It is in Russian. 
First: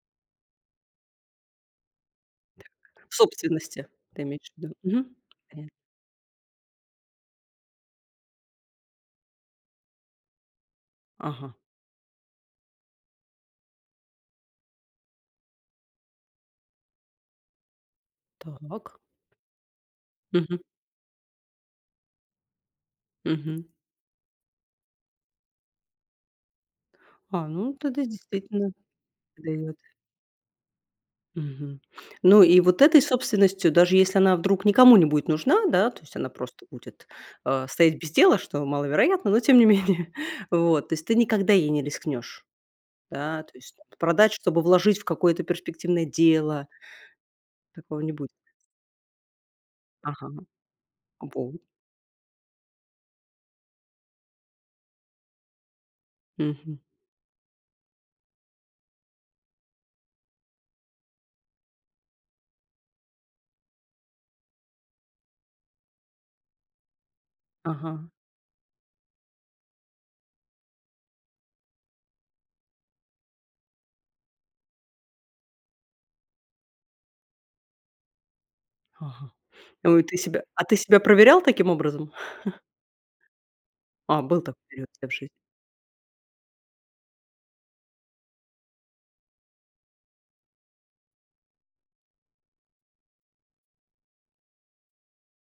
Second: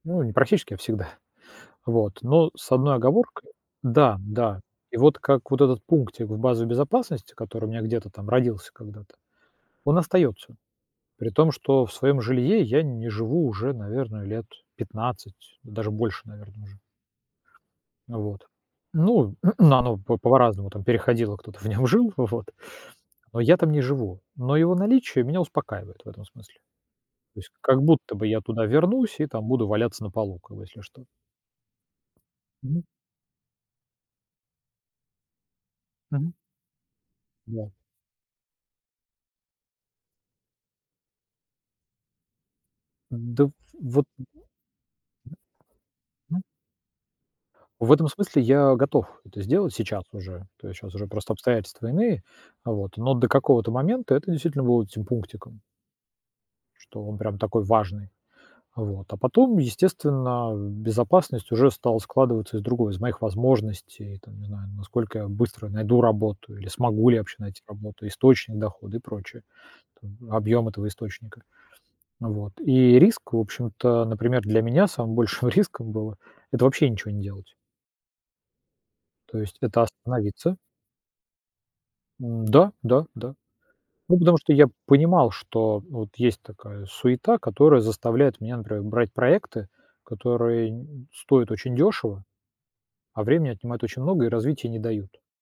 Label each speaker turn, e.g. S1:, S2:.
S1: Ну, не практически, а всегда вот. Но с
S2: Так,
S1: одной
S2: в
S1: оговоркой:
S2: собственности,
S1: да,
S2: ты имеешь в
S1: да.
S2: виду.
S1: И
S2: Ага.
S1: вот как вот
S2: Понятно.
S1: этот пунктик в базе безопасности, который у меня где-то там родился когда-то, он остаётся, при том,
S2: Ага.
S1: что в своём жилье я не живу уже, наверное, лет 15, даже больше, наверное, ужу. Вот,
S2: Так.
S1: ну, оно по
S2: Мгм.
S1: по-разному переходило, кто-то в нём жил, вот, но я
S2: Мгм.
S1: там не живу, но его наличие меня успокаивает в этом смысле. То
S2: А,
S1: есть
S2: ну
S1: как
S2: тогда
S1: будто бы я туда
S2: действительно
S1: вернусь и там буду
S2: даёт.
S1: валяться на полу, как бы, если что.
S2: Мгм. Ну и вот
S1: Мгм.
S2: этой собственностью, даже если она вдруг никому не будет нужна, да, то есть она
S1: Мгм.
S2: просто будет
S1: Да.
S2: стоять, э, без дела, что маловероятно, но тем не менее. Вот. То есть ты никогда ей не рискнешь? Да, то
S1: Да
S2: есть,
S1: вот
S2: продать, чтобы вложить в какое-то перспективное
S1: М.
S2: дело?
S1: В
S2: Такого
S1: этом
S2: не будет?
S1: смысле я готов это сделать сейчас
S2: Ага.
S1: уже, то есть сейчас уже просто
S2: Вот.
S1: обстоятельства иные, вот, но до какого-то момента это действительно будет этим пунктиком.
S2: Мгм.
S1: Что он прям такой важный, вот. А потом, естественно, безопасность уже стала складываться из другого: из моих возможностей, там, не знаю, насколько я быстро найду работу или смогу ли я вообще найти работу,
S2: Ага.
S1: источник дохода и прочее, там, объём этого источника, вот. И риск, в общем-то, например, для меня самым большим риском было- это вообще ничего не делать.
S2: Ага.
S1: То есть это
S2: Ой, ты себя
S1: остановиться
S2: а ты себя проверял таким образом?
S1: М, да, да, да, ну,
S2: А,
S1: потому
S2: был
S1: что
S2: такой
S1: я
S2: период у тебя в жизни.
S1: понимал, что вот есть такая суета, которая заставляет меня, например, брать проекты, которые н н стоят очень дёшево, а времени отнимают очень много и развития не дают.